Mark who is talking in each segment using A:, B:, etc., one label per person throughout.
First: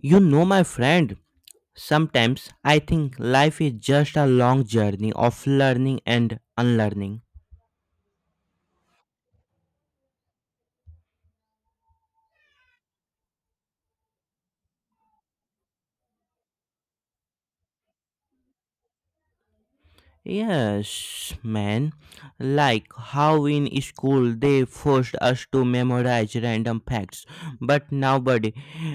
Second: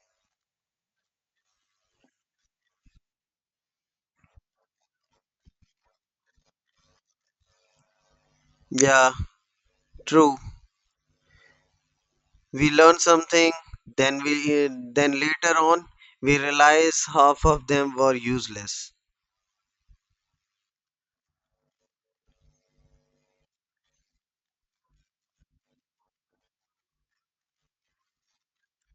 A: You know, my friend, sometimes I think life is just a long journey of learning and unlearning.
B: Yeah, true. We learn something, then we then later on we realize half of them were useless.
A: Yes, man. Like how in school they forced us to memorize random facts, but nobody,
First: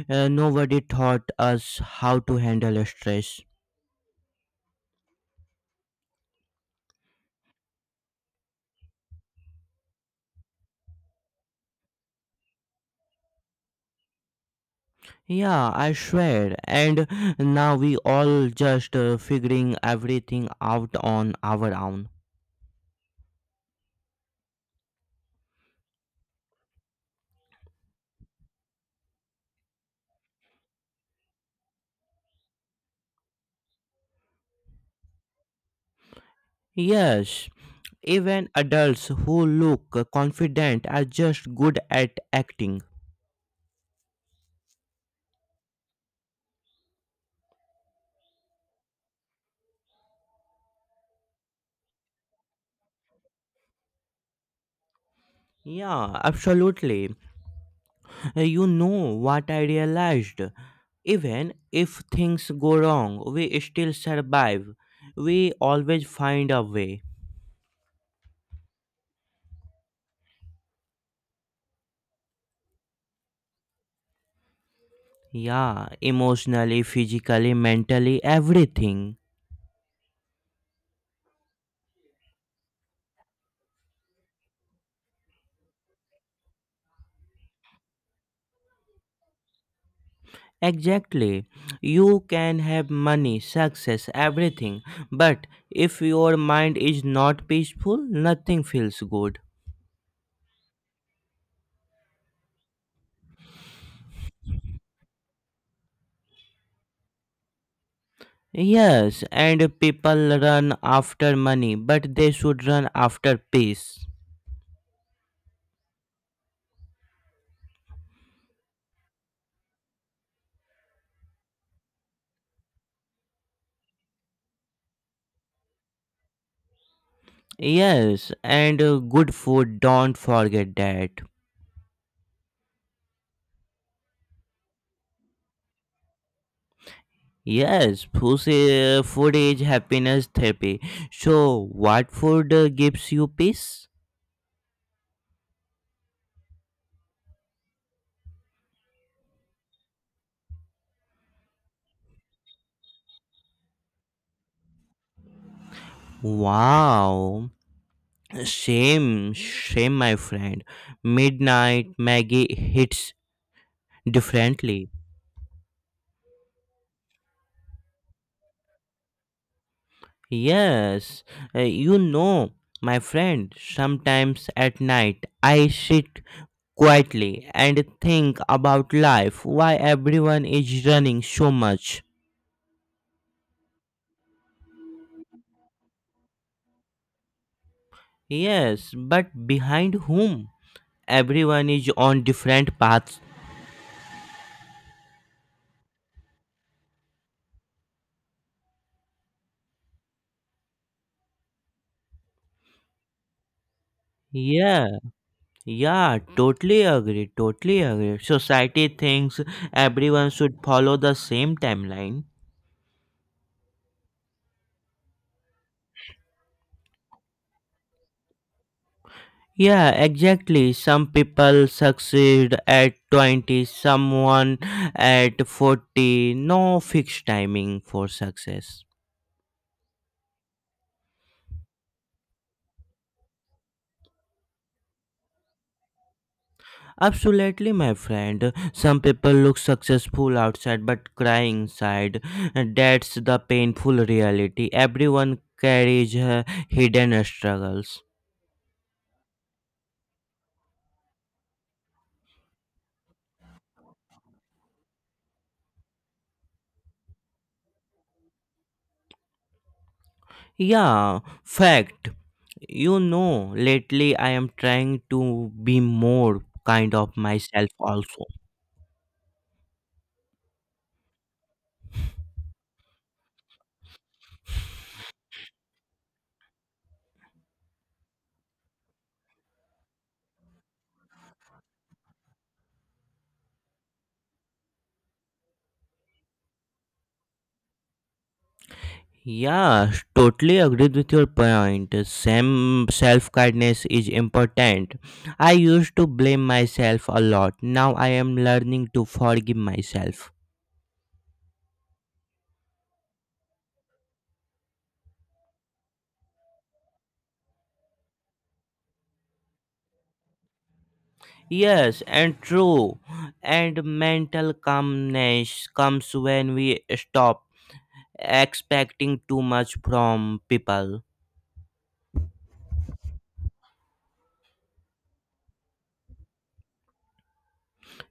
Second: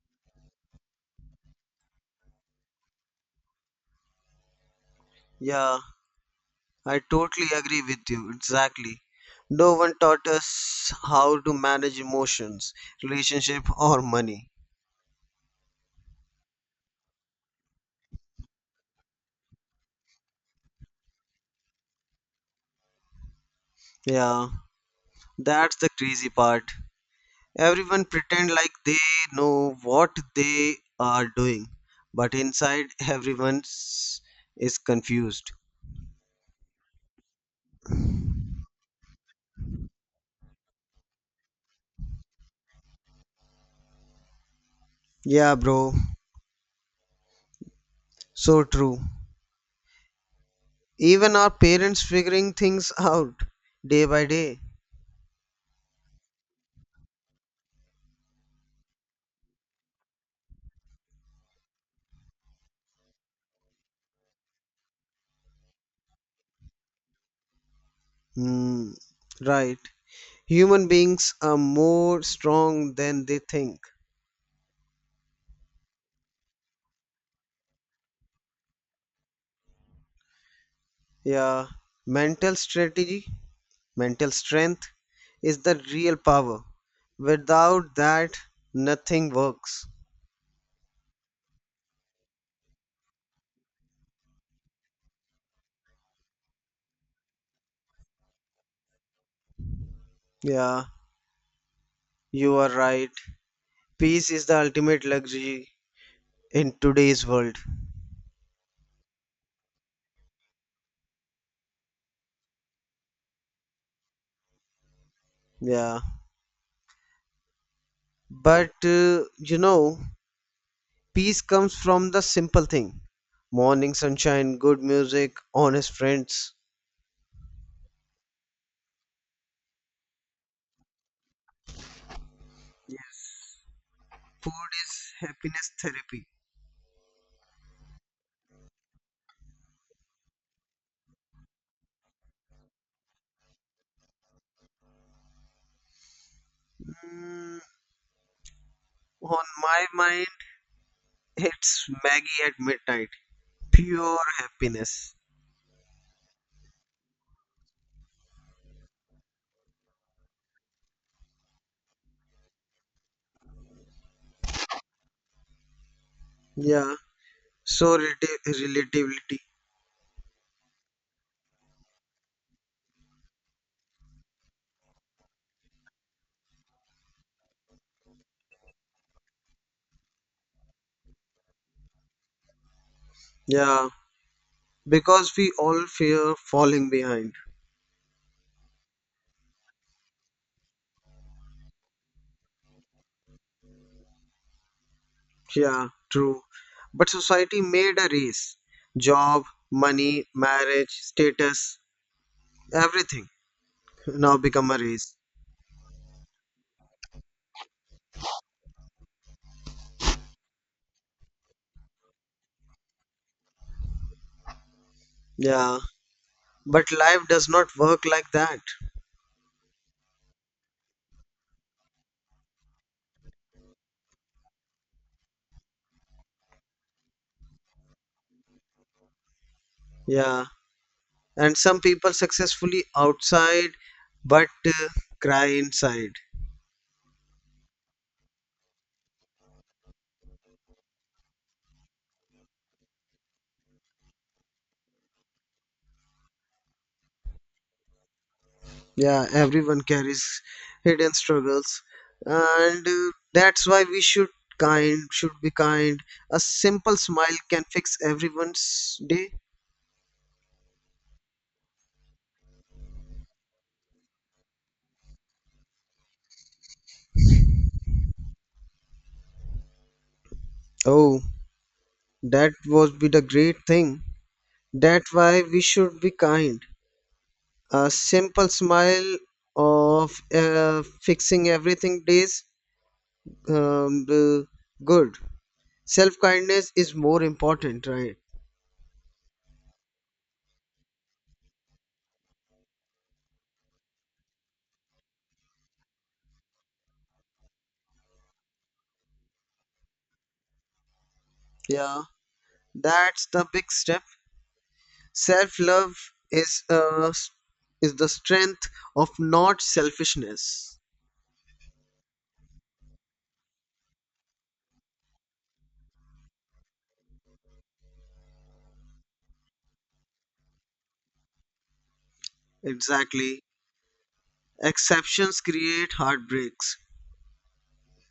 A: uh, nobody taught us how to handle stress.
B: Yeah, I totally agree with you. Exactly. No one taught us how to manage emotions, relationship or money.
A: Yeah, I swear. And now we all just figuring everything out on our own.
B: Yeah, that's the crazy part. Everyone pretend like they know what they are doing, but inside everyone is confused.
A: Yes, even adults who look confident are just good at acting.
B: Yeah, bro. So true. Even our parents figuring things out day by day.
A: Yeah, absolutely. You know what I realized? Even if things go wrong, we still survive. We always find a way.
B: Hmm, right. Human beings are more strong than they think.
A: Yeah, emotionally, physically, mentally, everything.
B: Yeah. Mental strategy, mental strength is the real power. Without that, nothing works.
A: Exactly. You can have money, success, everything. But if your mind is not peaceful, nothing feels good.
B: Yeah, you are right. Peace is the ultimate luxury in today's world.
A: Yes, and people run after money, but they should run after peace.
B: Yeah. But peace comes from the simple thing. Morning sunshine, good music, honest friends.
A: Yes, and good food, don't forget that.
B: Yes. Food is happiness therapy.
A: Yes, food is happiness therapy. So, what food gives you peace?
B: Mm, on my mind, it's Maggie at midnight. Pure happiness.
A: Wow, same, same, my friend. Midnight Maggie hits differently.
B: Yeah. So relativity.
A: Yes, you know, my friend, sometimes at night I sit quietly and think about life, why everyone is running so much.
B: Yeah. Because we all fear falling behind.
A: Yes, but behind whom? Everyone is on different paths.
B: Yeah, true. But society made a race. Job, money, marriage, status, everything now become a
A: Yeah,
B: race.
A: yeah, totally agree, totally agree. Society thinks everyone should follow the same timeline.
B: Yeah, but life does not work like that.
A: Yeah, exactly. Some people succeed at 20, someone at 40. No fixed timing for success.
B: Yeah, and some people successfully outside but cry inside.
A: Absolutely, my friend. Some people look successful outside but cry inside. That's the painful reality. Everyone carries hidden struggles.
B: Yeah, everyone carries hidden struggles, and that's why we should kind should be kind. A simple smile can fix everyone's day.
A: Yeah, fact. You know, lately I am trying to be more kind of myself also.
B: Oh, that would be the great thing. That's why we should be kind. A simple smile of fixing everything days, um, uh, good self kindness is more important, right?
A: Yeah, totally agreed with your point. Same self kindness is important. I used to blame myself a lot. Now I am learning to forgive myself.
B: Yeah, that's the big step. Self love is uh, s- is the strength of not selfishness.
A: Yes, and true. And mental calmness comes when we stop expecting too much from people.
B: Exactly. Exceptions create heartbreaks.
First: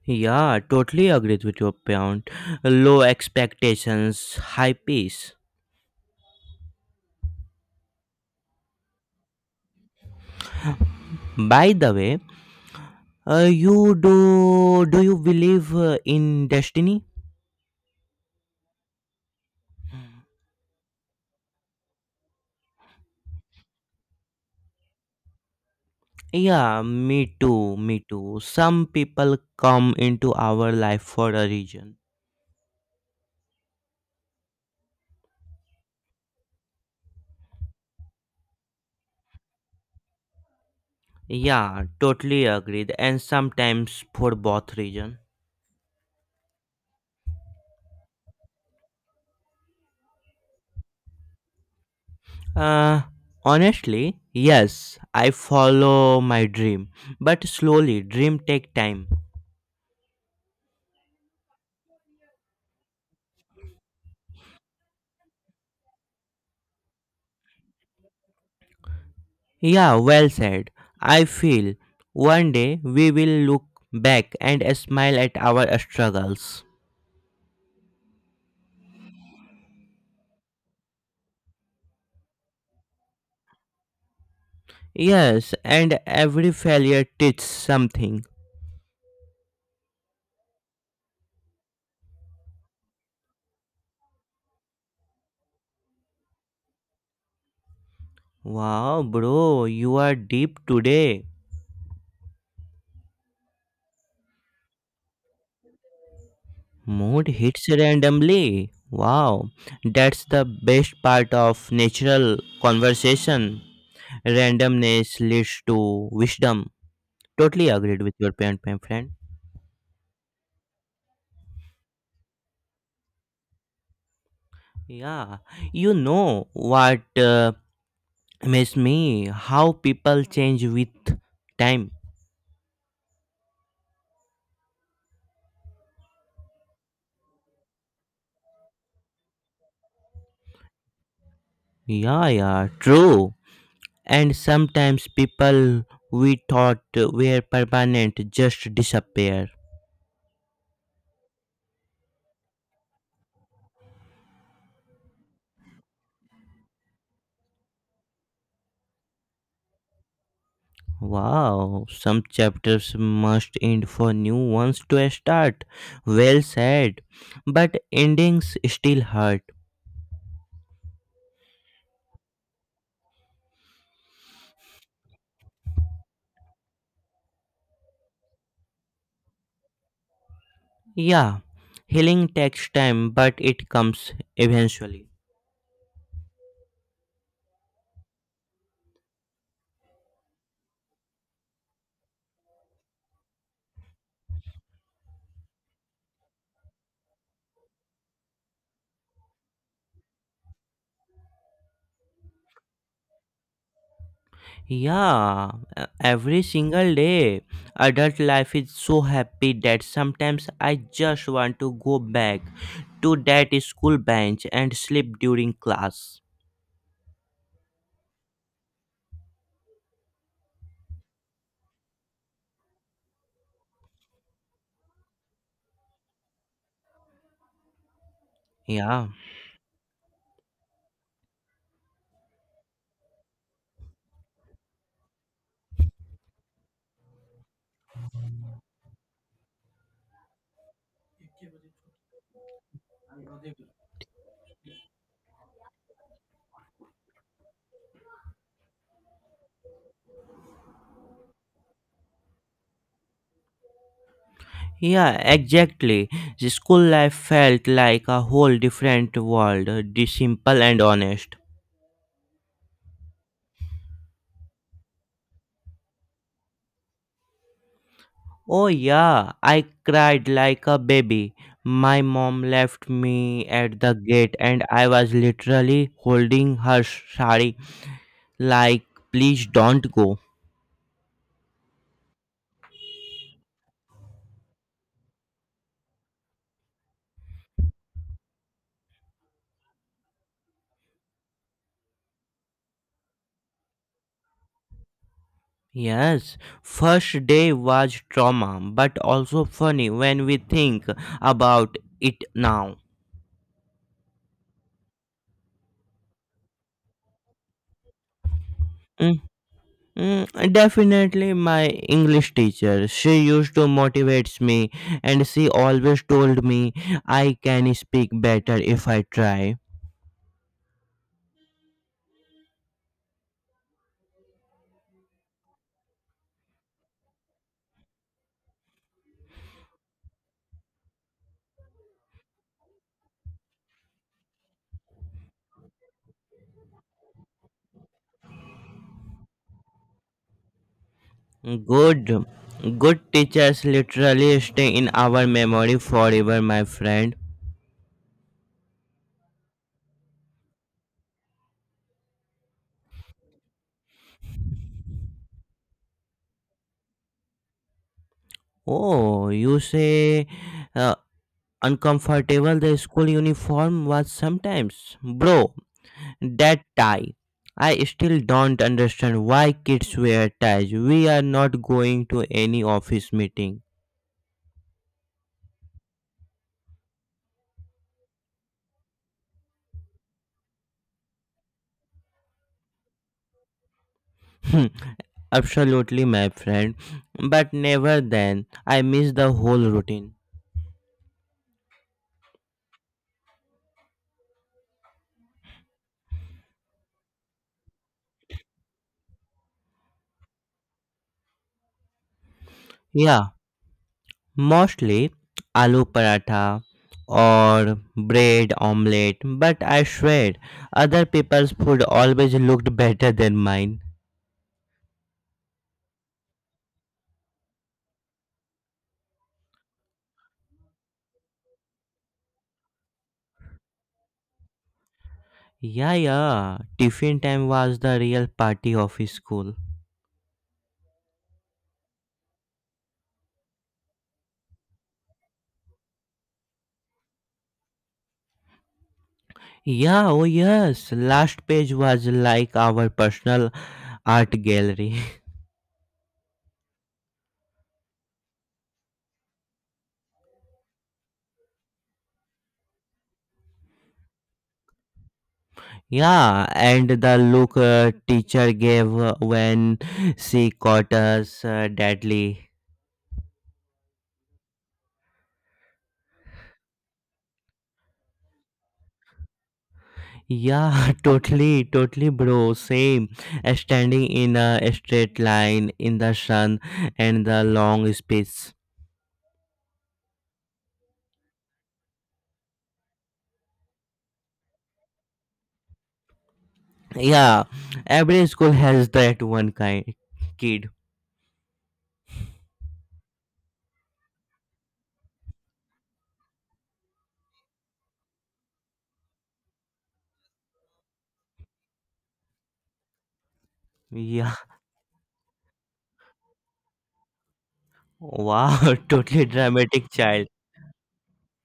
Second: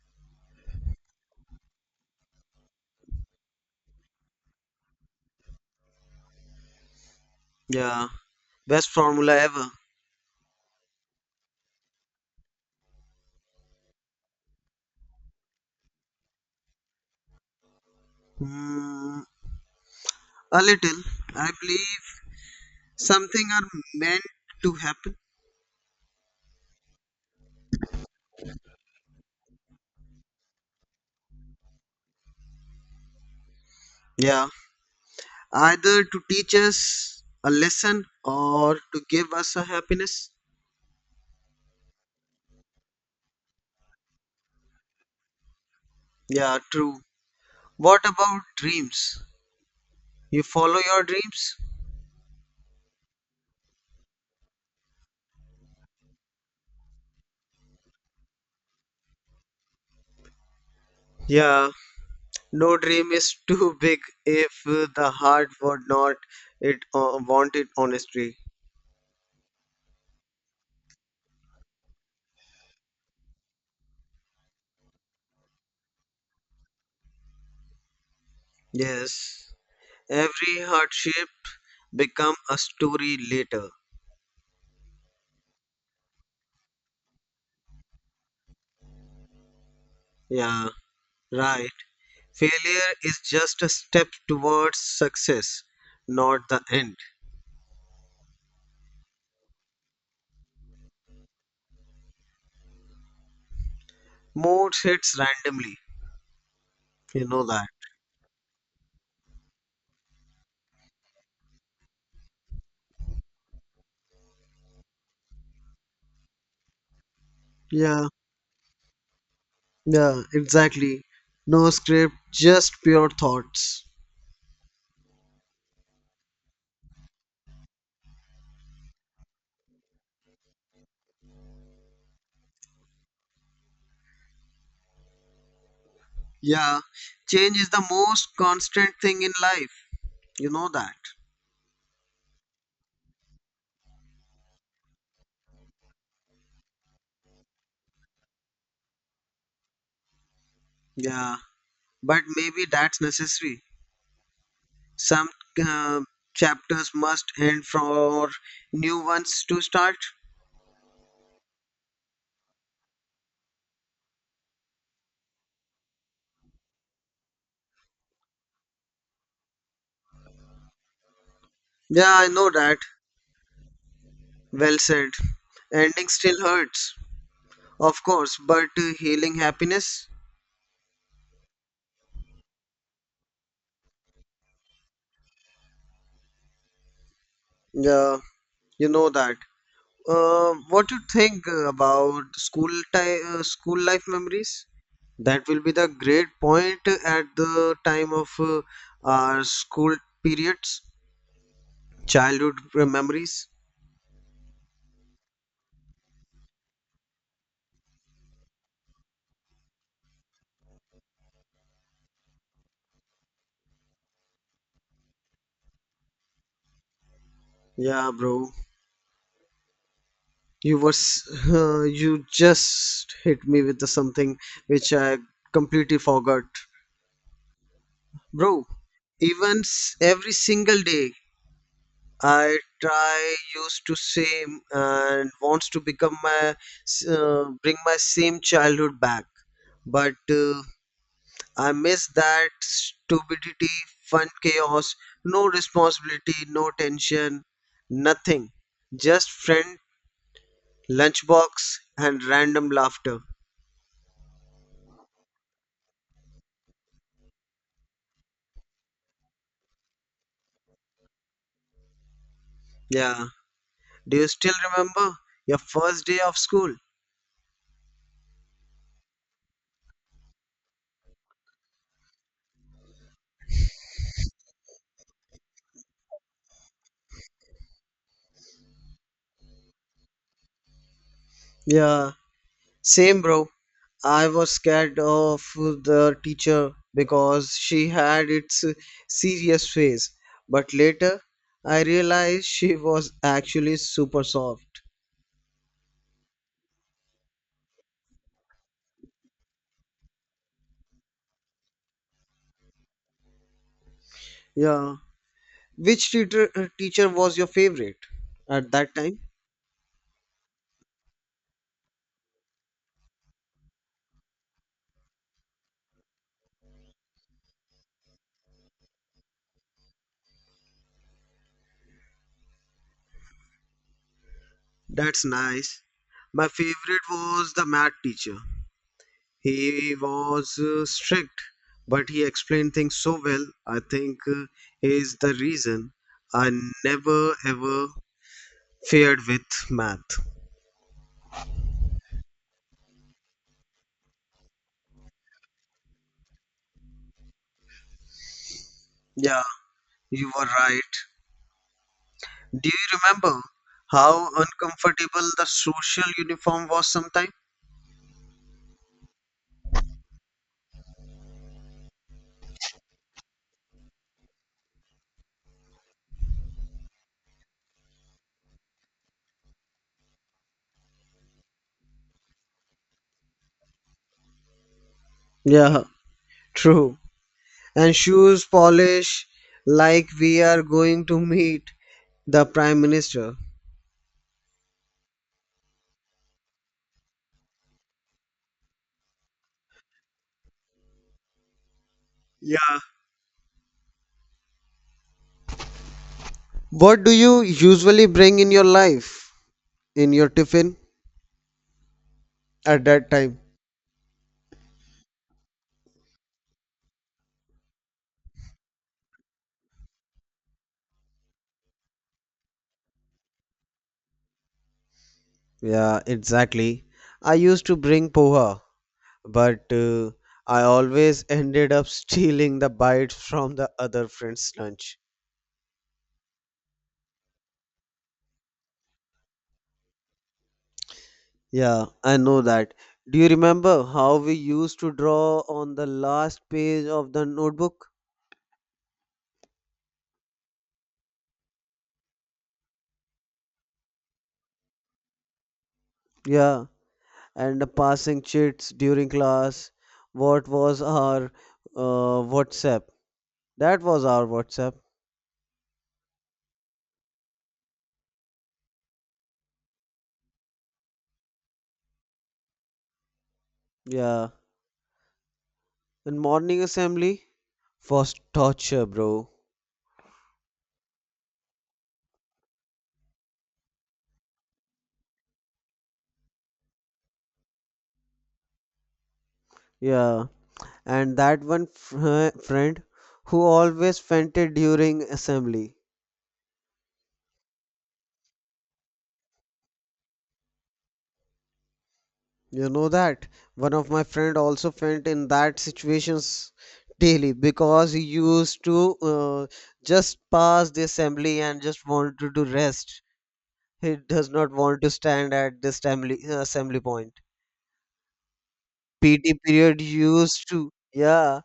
A: Yeah, totally agreed with your point. Low expectations, high peace.
B: Yeah, best formula ever.
A: By the way, you do do you believe in destiny?
B: Hmm, a little. I believe something are meant to happen.
A: Yeah, me too, me too. Some people come into our life for a reason.
B: Yeah, either to teach us a lesson or to give us a happiness.
A: Yeah, totally agreed. And sometimes for both reason.
B: Yeah, true. What about dreams? You follow your dreams?
A: Uh, Honestly, yes, I follow my dream, but slowly. Dream take time.
B: Yeah, no dream is too big if the heart would not it want it honestly.
A: Yeah, well said. I feel one day we will look back and smile at our struggles.
B: Yes, every hardship become a story later.
A: Yes, and every failure teaches something.
B: Yeah, right. Failure is just a step towards success, not the end.
A: Wow, bro, you are deep today.
B: Mood hits randomly.
A: Mood
B: You know
A: hits
B: that.
A: randomly. Wow, that's the best part of natural conversation. Randomness leads to wisdom. Totally agreed
B: Yeah,
A: with your point, my friend.
B: yeah, exactly. No script, just pure thoughts.
A: Yeah, you know what makes me how people change with time.
B: Yeah, change is the most constant thing in life. You know that.
A: Yeah, yeah, true. And sometimes people we thought were permanent just disappear.
B: Yeah, but maybe that's necessary. Some uh, chapters must end for new ones to start.
A: Wow, some chapters must end for new ones to start. Well said. But endings still hurt.
B: Yeah, I know that. Well said. Ending still hurts, of course, but healing happiness?
A: Yeah, healing takes time, but it comes eventually.
B: Yeah, you know that. What you think about school time, school life memories? That will be the great point at the time of our school periods, childhood memories.
A: Yeah, every single day. Adult life is so happy that sometimes I just want to go back to that school bench and sleep during class.
B: Yeah, bro, you were s- you just hit me with the something which I completely forgot, bro.
A: Yeah,
B: Even every single day I try used to same and wants to become my, bring my same childhood back, but I miss that stupidity, fun chaos, no responsibility, no tension, nothing, just friend, lunchbox, and random laughter.
A: yeah, exactly. The school life felt like a whole different world, the simple and honest.
B: Yeah. Do you still remember your first day of school?
A: Oh, yeah, I cried like a baby. My mom left me at the gate and I was literally holding her sari like please don't go.
B: Yeah. Same, bro. I was scared of the teacher because she had its serious face. But later, I realized she was actually super soft.
A: Yes, first day was trauma, but also funny when we think about it now.
B: Yeah. Which teacher was your favorite at that time?
A: Mm, definitely my English teacher. She used to motivate me and she always told me I can speak better if I try.
B: That's nice. My favorite was the math teacher. He was strict, but he explained things so well. I think is the reason I never ever fared with math.
A: Good. Good teachers literally stay in our memory forever, my friend.
B: Yeah, you were right. Do you remember how uncomfortable the social uniform was sometimes?
A: Oh, you say uh, uncomfortable the school uniform was sometimes. Bro, that tie. I still don't understand why kids wear ties. We are not going to any office meeting.
B: Yeah, true. And shoes polish like we are going to meet the Prime Minister.
A: Hmm, absolutely, my friend. But never then, I miss the whole routine.
B: Yeah. What do you usually bring in your life, in your tiffin at that
A: Yeah,
B: time?
A: mostly aloo paratha or bread omelette. But I swear, other people's food always looked better than mine.
B: Yeah, exactly. I used to bring poha but I always ended up stealing the bites from the other friend's lunch.
A: Yeah, yeah. Tiffin time was the real party of school.
B: Yeah, I know that. Do you remember how we used to draw on the last page of the notebook?
A: Yeah, oh yes. Last page was like our personal art gallery.
B: Yeah, and the passing chits during class. What was our WhatsApp? That was our WhatsApp.
A: Yeah, and the look teacher gave when she caught us deadly.
B: Yeah, and morning assembly was torture, bro.
A: Yeah, totally, totally, bro. Same. Standing in a straight line in the sun and the long space.
B: Yeah, and that one friend who always fainted during assembly.
A: Yeah, every school has that one kind kid.
B: You know that one of my friend also faint in that situations daily because he used to just pass the assembly and just wanted to rest. He does
A: Yeah.
B: not want to stand at this assembly, assembly point.
A: Wow, totally
B: Pt period
A: dramatic child.
B: used to Yeah,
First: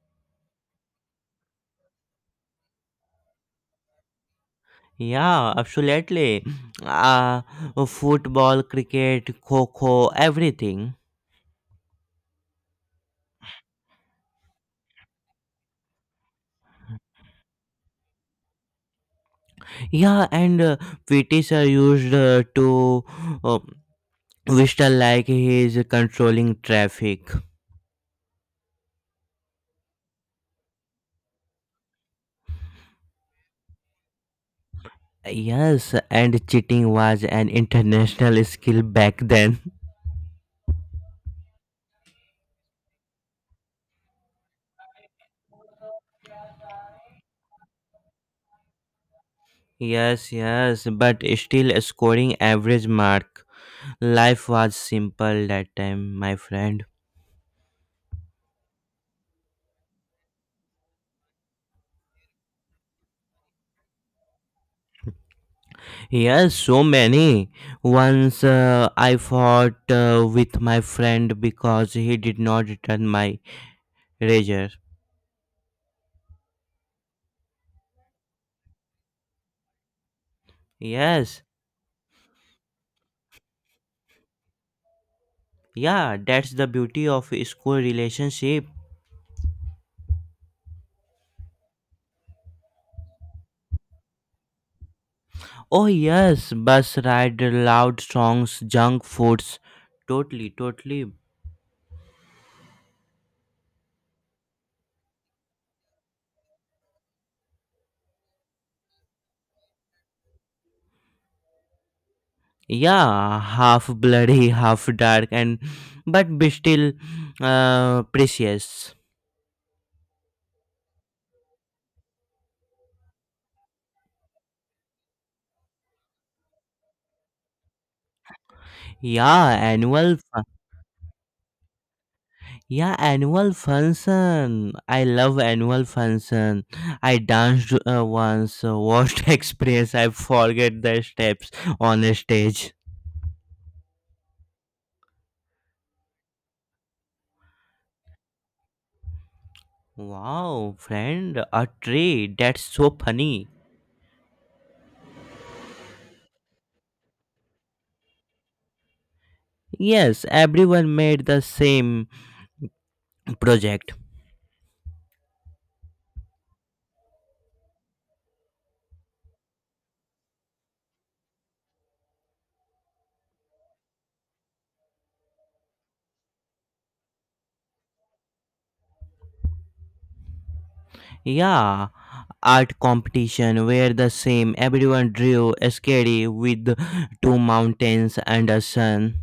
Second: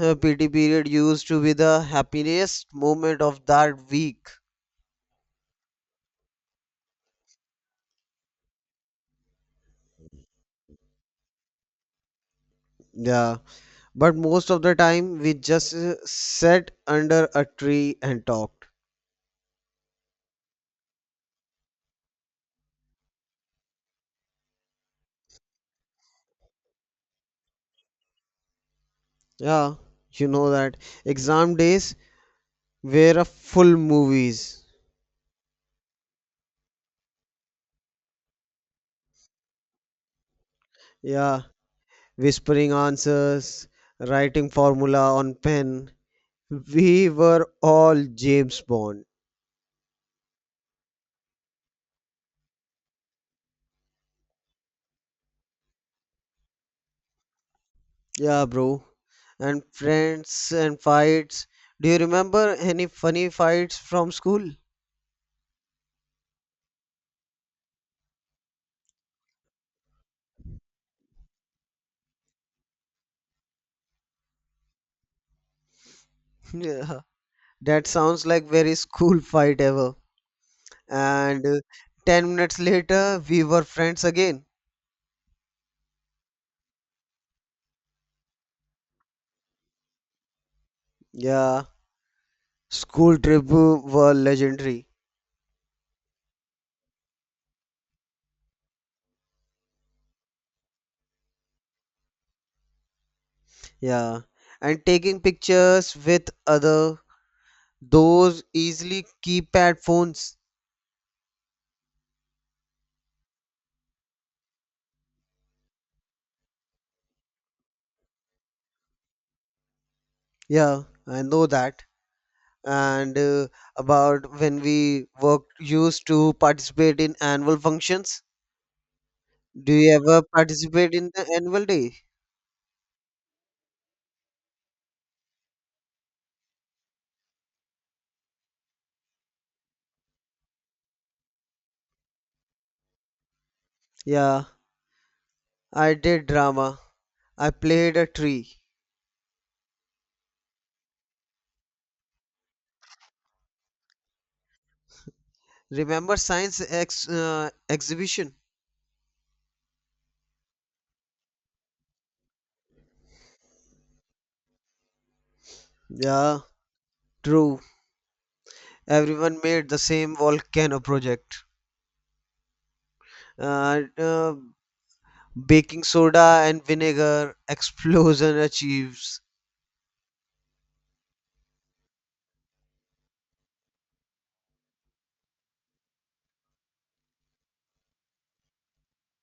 B: PT period used to be the happiest moment of that week.
A: Yeah, absolutely. Uh, Football, cricket, kho-kho, everything.
B: Yeah, but most of the time, we just sat under a tree and talked.
A: Yeah, and PTs are used to uh, whistle like he is controlling traffic.
B: Yeah, you know that. Exam days were a full movies.
A: Yes, and cheating was an international skill back then.
B: Yeah, whispering answers, writing formula on pen. We were all James Bond.
A: Yes, yes, but still scoring average mark. Life was simple that time, my friend.
B: Yeah, bro. And friends and fights. Do you remember any funny fights from school?
A: Yes, so many. Once I fought with my friend because he did not return my razor.
B: Yeah, that sounds like very school fight ever.
A: Yes,
B: And 10 minutes later we were friends again.
A: yeah, that's the beauty of a school relationship.
B: Yeah, school trip were legendary.
A: Oh yes, bus ride, loud songs, junk foods. Totally, totally.
B: Yeah, and taking pictures with other those easily keypad phones.
A: Yeah, half bloody, half dark, and but be still precious.
B: Yeah, I know that. And about when we worked used to participate in annual functions.
A: Yeah,
B: Do you
A: annual
B: ever participate in the annual day?
A: Yeah, annual function. I love annual function. I danced once, worst experience. I forget the steps on a stage.
B: Yeah, I did drama. I played a tree.
A: Wow, friend, a tree. That's so funny.
B: Remember science exhibition.
A: Yes, everyone made the same project.
B: Yeah, true. Everyone made the same volcano project. Uh, uh, Baking soda and vinegar explosion achieves.
A: Yeah, art competition were the same. Everyone drew a scary with two mountains and a sun.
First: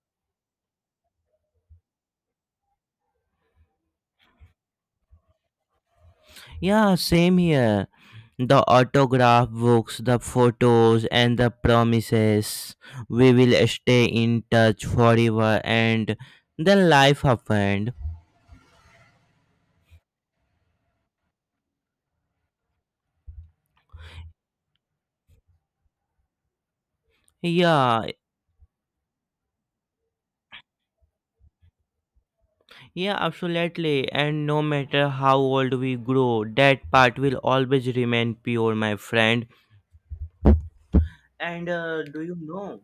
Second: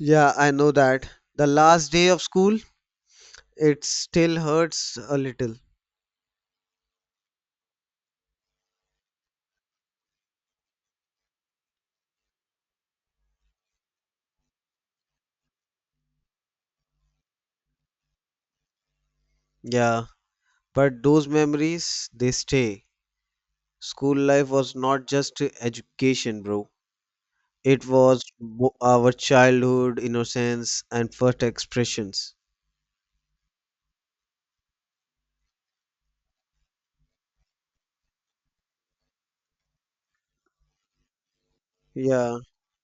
B: Yeah, I know that. The last day of school, it still hurts a little.
A: Yeah, same here. The autograph books, the photos, and the promises. We will stay in touch forever, and then life happened.
B: Yeah, but those memories, they stay. School life was not just education, bro. It
A: Yeah,
B: was our childhood, innocence, and first expressions.
A: yeah, absolutely. And no matter how old we grow, that part will always remain pure, my friend. And do you
B: Yeah,
A: know?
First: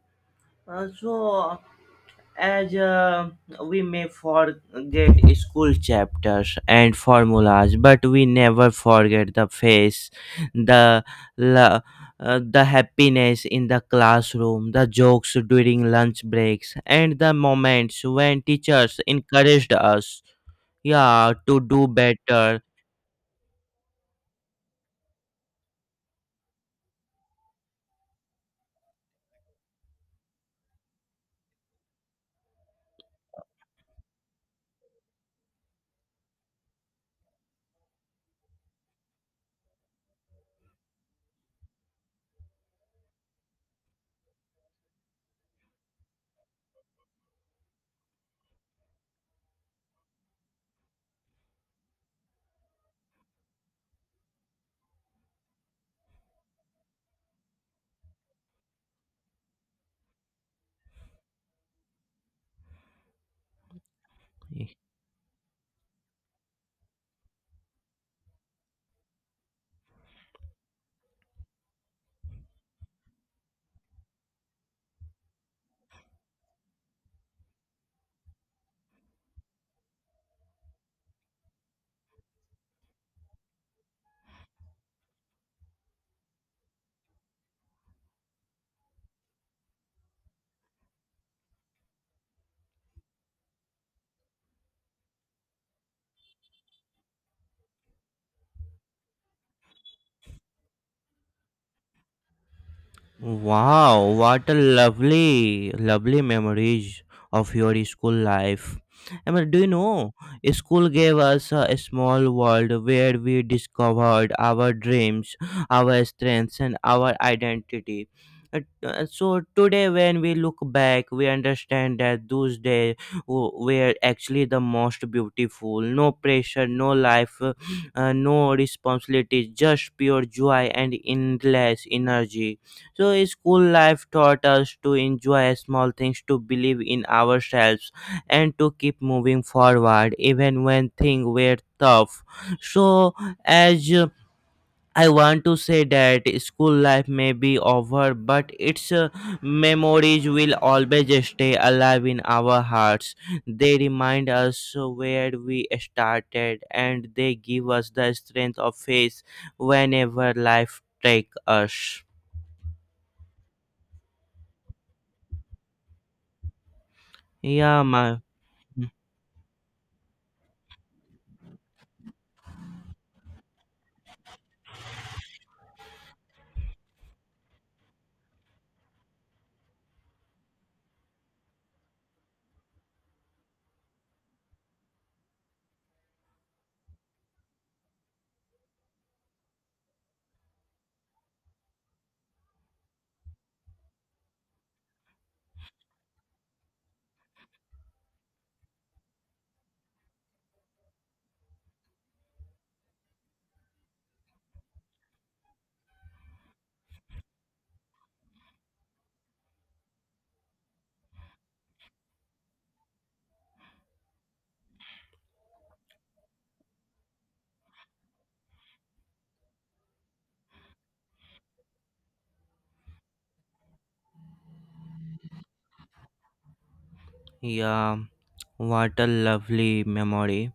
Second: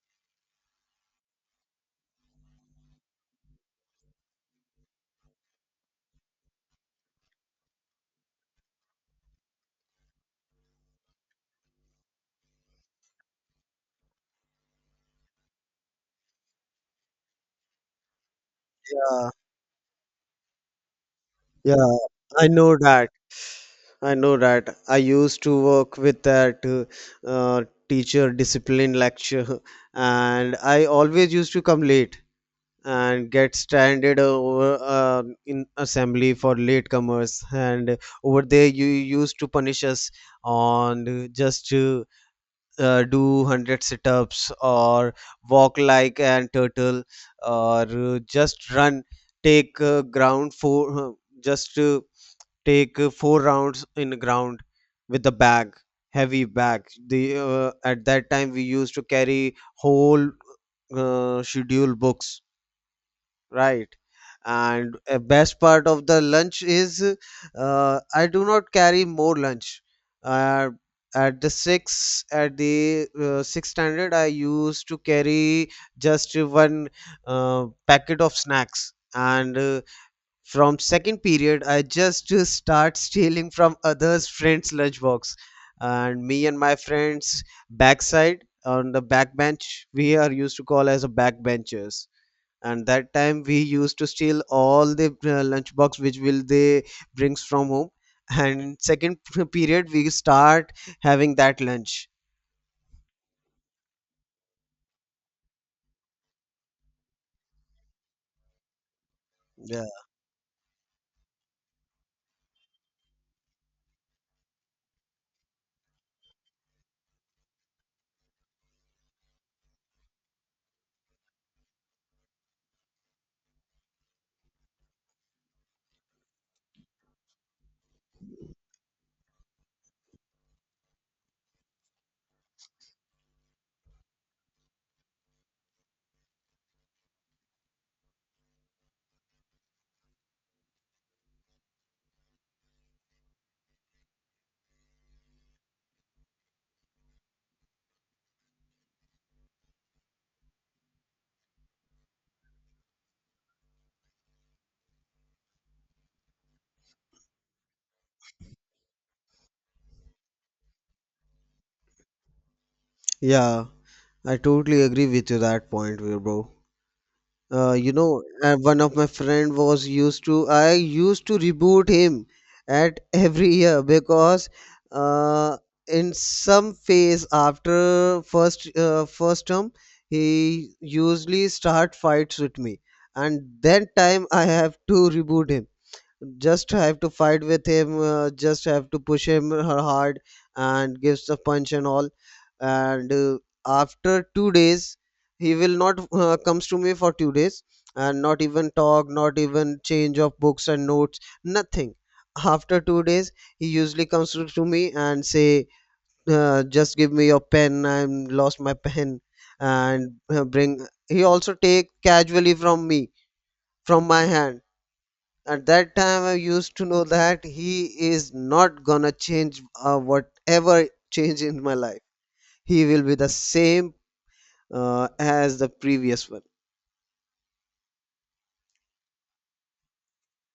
A: So as we may forget school chapters and formulas but we never forget the face the la- the happiness in the classroom the jokes during lunch breaks and the moments when teachers
B: yeah,
A: encouraged us, yeah, to
B: yeah.
A: do
B: I
A: better.
B: know that. I know that. I used to work with that teacher discipline lecture, and I always used to come late and get stranded over, in assembly for latecomers. And over there, you used to punish us on just to do 100 sit-ups or walk like an turtle or just run, take ground for just. Take four rounds in the ground with the bag, heavy bag, the at that time we used to carry whole schedule books, right? And a best part of the lunch is, I do not carry more lunch. uh, at the sixth standard I used to carry just one packet of snacks, and from second period, I just start stealing from others' friends' lunchbox, and me and my friends backside on the backbench, we are used to call as a backbenchers. And that time we used to steal all the lunchbox which will they brings from home. And second period, we start having that lunch.
A: Wow, what a lovely, lovely memories of your school life. I mean, do you
B: Yeah,
A: know, school gave us a small world where we discovered our dreams, our strengths, and our identity. Uh, So today, when we look back, we understand that those days were actually the most beautiful. No pressure, no life, no responsibilities, just pure joy and endless energy. So, school life taught us to enjoy small things, to believe in ourselves, and to keep moving forward even when things were tough. So, as I want to say that school life may be over, but its memories will always stay alive in our hearts. They remind us where we started and they give us the strength of faith whenever life takes us.
B: yeah, I totally agree with you that point, bro.
A: Yeah, my.
B: One of my friend was used to. I used to reboot him at every year because uh, in some phase after first term, he usually start fights with me, and that time I have to reboot him, just have to fight with him, just have to push him her hard and gives a punch and all. And after 2 days he will not, comes to me for 2 days and not even talk, not even change of books and notes, nothing. After 2 days he usually comes to me and say, just give me your pen, I'm lost my pen. And bring, he also take casually from me, from my hand. At that time I used to know that he is not gonna change, whatever change in my life, he will be the same, as the previous one.
A: Yeah, what a lovely memory.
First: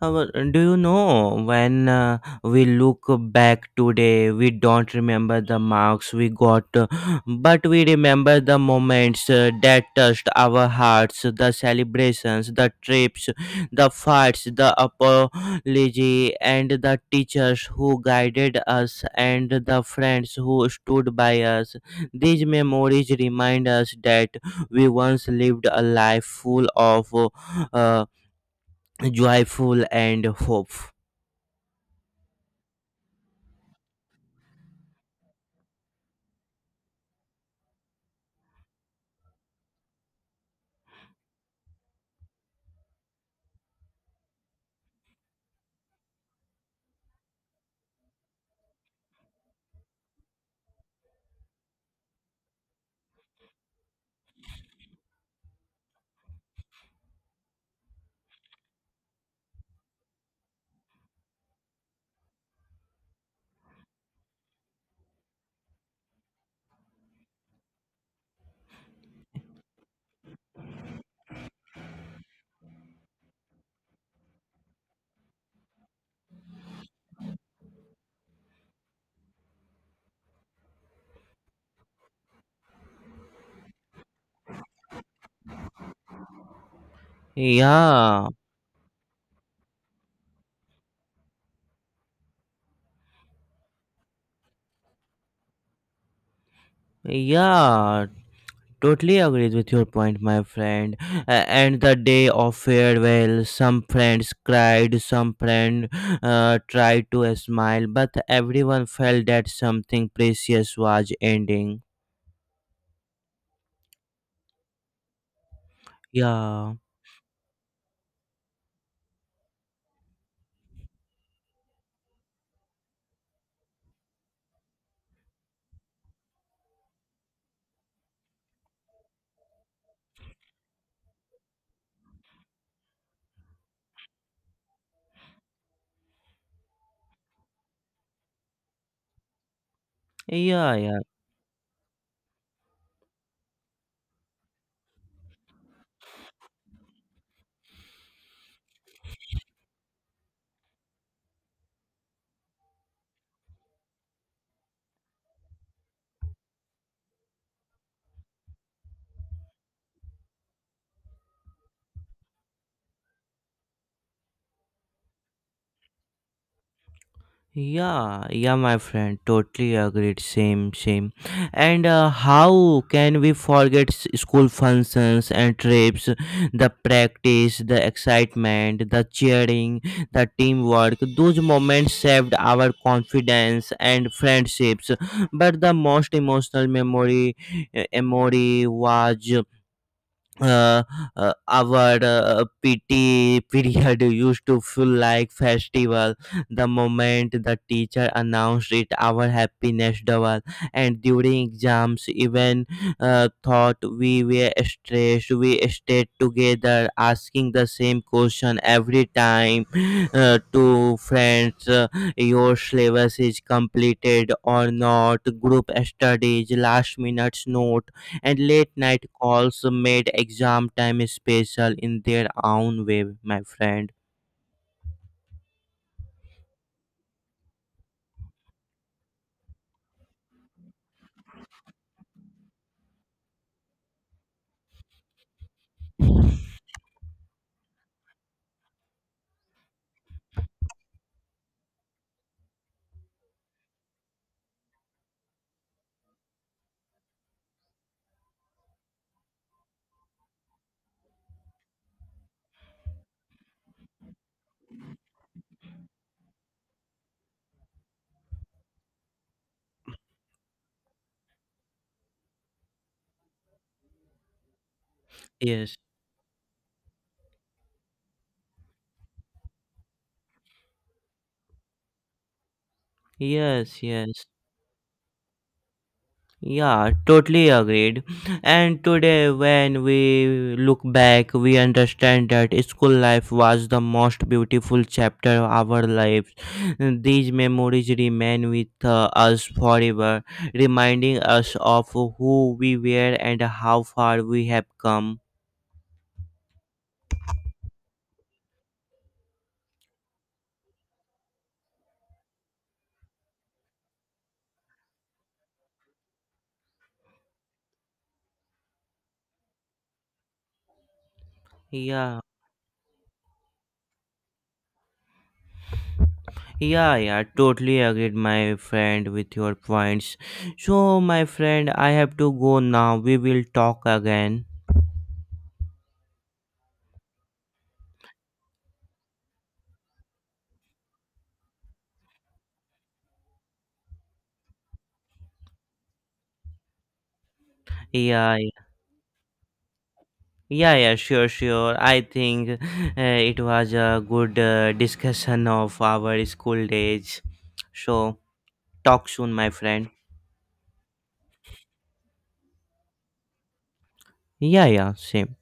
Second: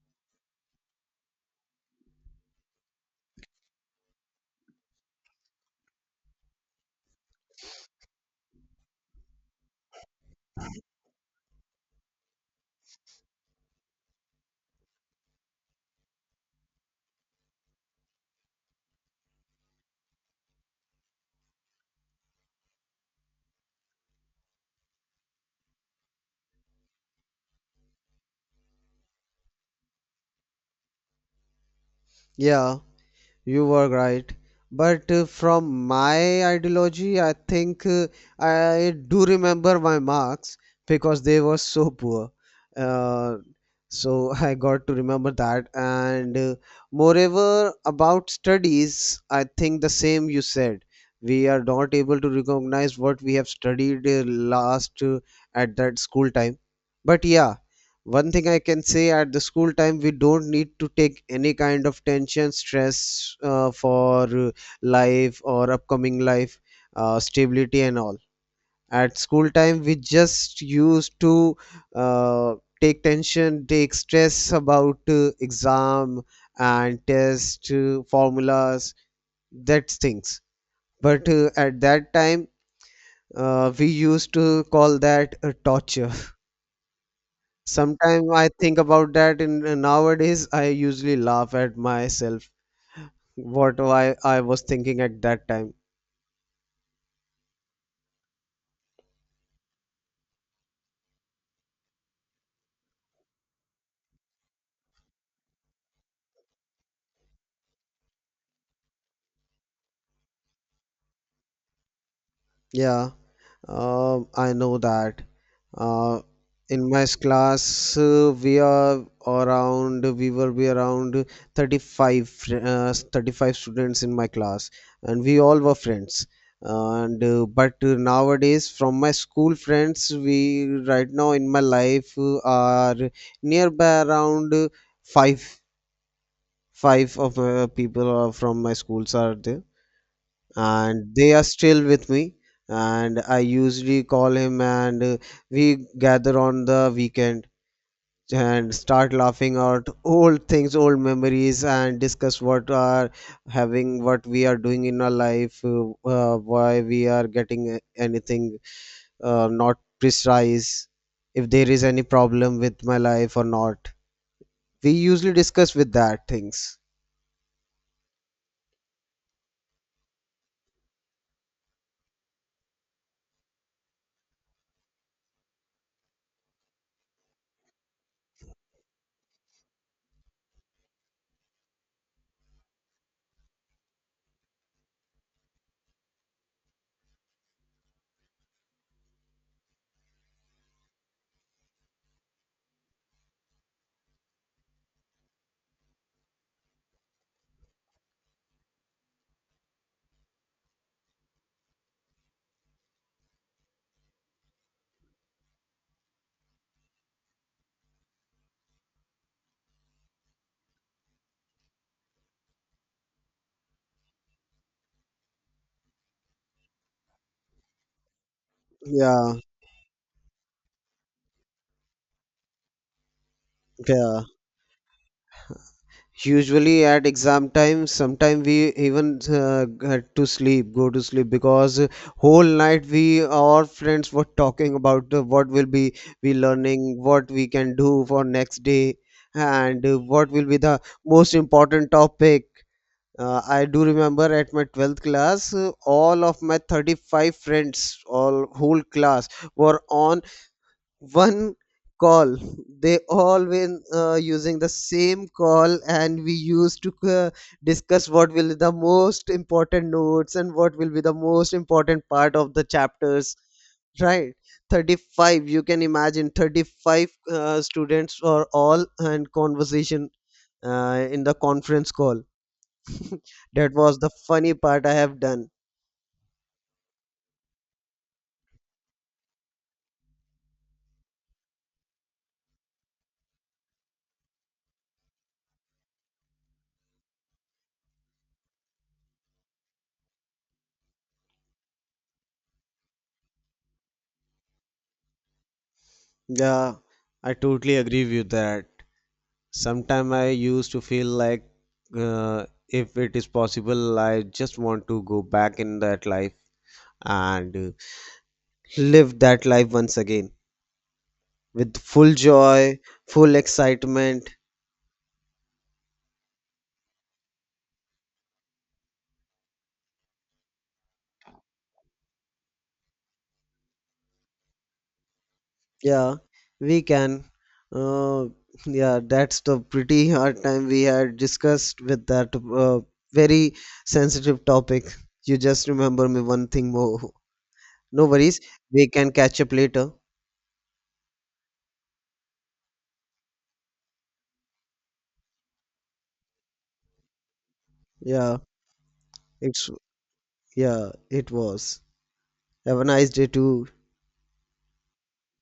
A: Well, do you know when we look back today, we don't remember the marks we got, but we remember the moments that touched our hearts, the celebrations, the trips, the fights, the apology, and the teachers who guided us, and the friends who stood by us. These memories remind us that we once lived a life full of. Uh, Joyful and hopeful.
B: Yeah, you were right. But from my ideology, I think I do remember my marks because they were so poor. Uh, so I got to remember that. And moreover, about studies, I think the same you said. We are not able to recognize what we have studied last, at that school time. But yeah, one thing I can say, at the school time we don't need to take any kind of tension stress for life or upcoming life, stability and all. At school time we just used to uh, take tension, take stress about exam and test, formulas, that things, but at that time we used to call that a torture.
A: Yeah,
B: Sometimes I think about that, in nowadays I usually laugh at myself what I was thinking at that time.
A: yeah, totally agrees with your point, my friend. And the day of farewell, some friends cried, some friend tried to smile, but everyone felt that something precious was ending.
B: Yeah. I know that. Uh,
A: Yeah,
B: in my class, we were be around 35, 35 students in my class, and we all were friends. And but nowadays, from my school friends, we right now in my life are nearby around, five, five of people are from my schools are there,
A: yeah, yeah.
B: and they are still with me. And I usually call him and, we gather on the weekend and start laughing out old things, old memories, and discuss what are having, what we are doing in our life, why we are getting anything, not precise. If there is any problem with my life or not, we usually discuss with that things.
A: Yeah, yeah, my friend, totally agreed. Same, same. And how can we forget school functions and trips, the practice, the excitement, the cheering, the teamwork? Those moments saved our confidence and friendships. But the most emotional memory was uh, our PT period used to feel like festival. The moment the teacher announced it, our happiness doubled. And during exams, even thought we were stressed. We stayed together, asking the same question every time to friends. Your syllabus is completed or not? Group studies, last minute note and late night
B: Yeah,
A: calls made exam time special in their own way, my friend.
B: yeah, usually at exam time, sometime we even had to sleep, go to sleep because whole night we our friends were talking about, what will be we learning, what we can do for next day, and what will be the most important topic. I do remember at my 12th class, all of my 35 friends, all whole class were on one call. They all been using the same call, and we used to discuss what will be the most important notes and what will be the most important part of the chapters, right? 35, you
A: Yes,
B: can imagine, 35 students for all and conversation in the conference call. That
A: yes,
B: was the
A: yes.
B: funny part I have done.
A: Yeah, totally agreed. And today, when we look back, we understand that school life was the most beautiful chapter of our lives. These memories remain with us forever, reminding us of who we were and how far we have come.
B: Yeah, I totally agree with that. Sometimes I used to feel like, uh, if it is possible I just want to go back in that life, and live that life once again with full
A: Yeah.
B: joy, full excitement.
A: Yeah, yeah, totally agreed, my friend, with your points. So, my friend, I have to go now. We will talk again.
B: Yeah, we can, uh, yeah, that's the pretty hard time we had discussed with that uh, very sensitive topic. You just remember me one thing more. No
A: Yeah,
B: worries, we can catch up later.
A: yeah, yeah, sure, sure. I think it was a good discussion of our school days. So,
B: Yeah,
A: talk soon, my
B: it's,
A: friend.
B: yeah, it was. Have a nice day too.
A: Yeah, yeah, same.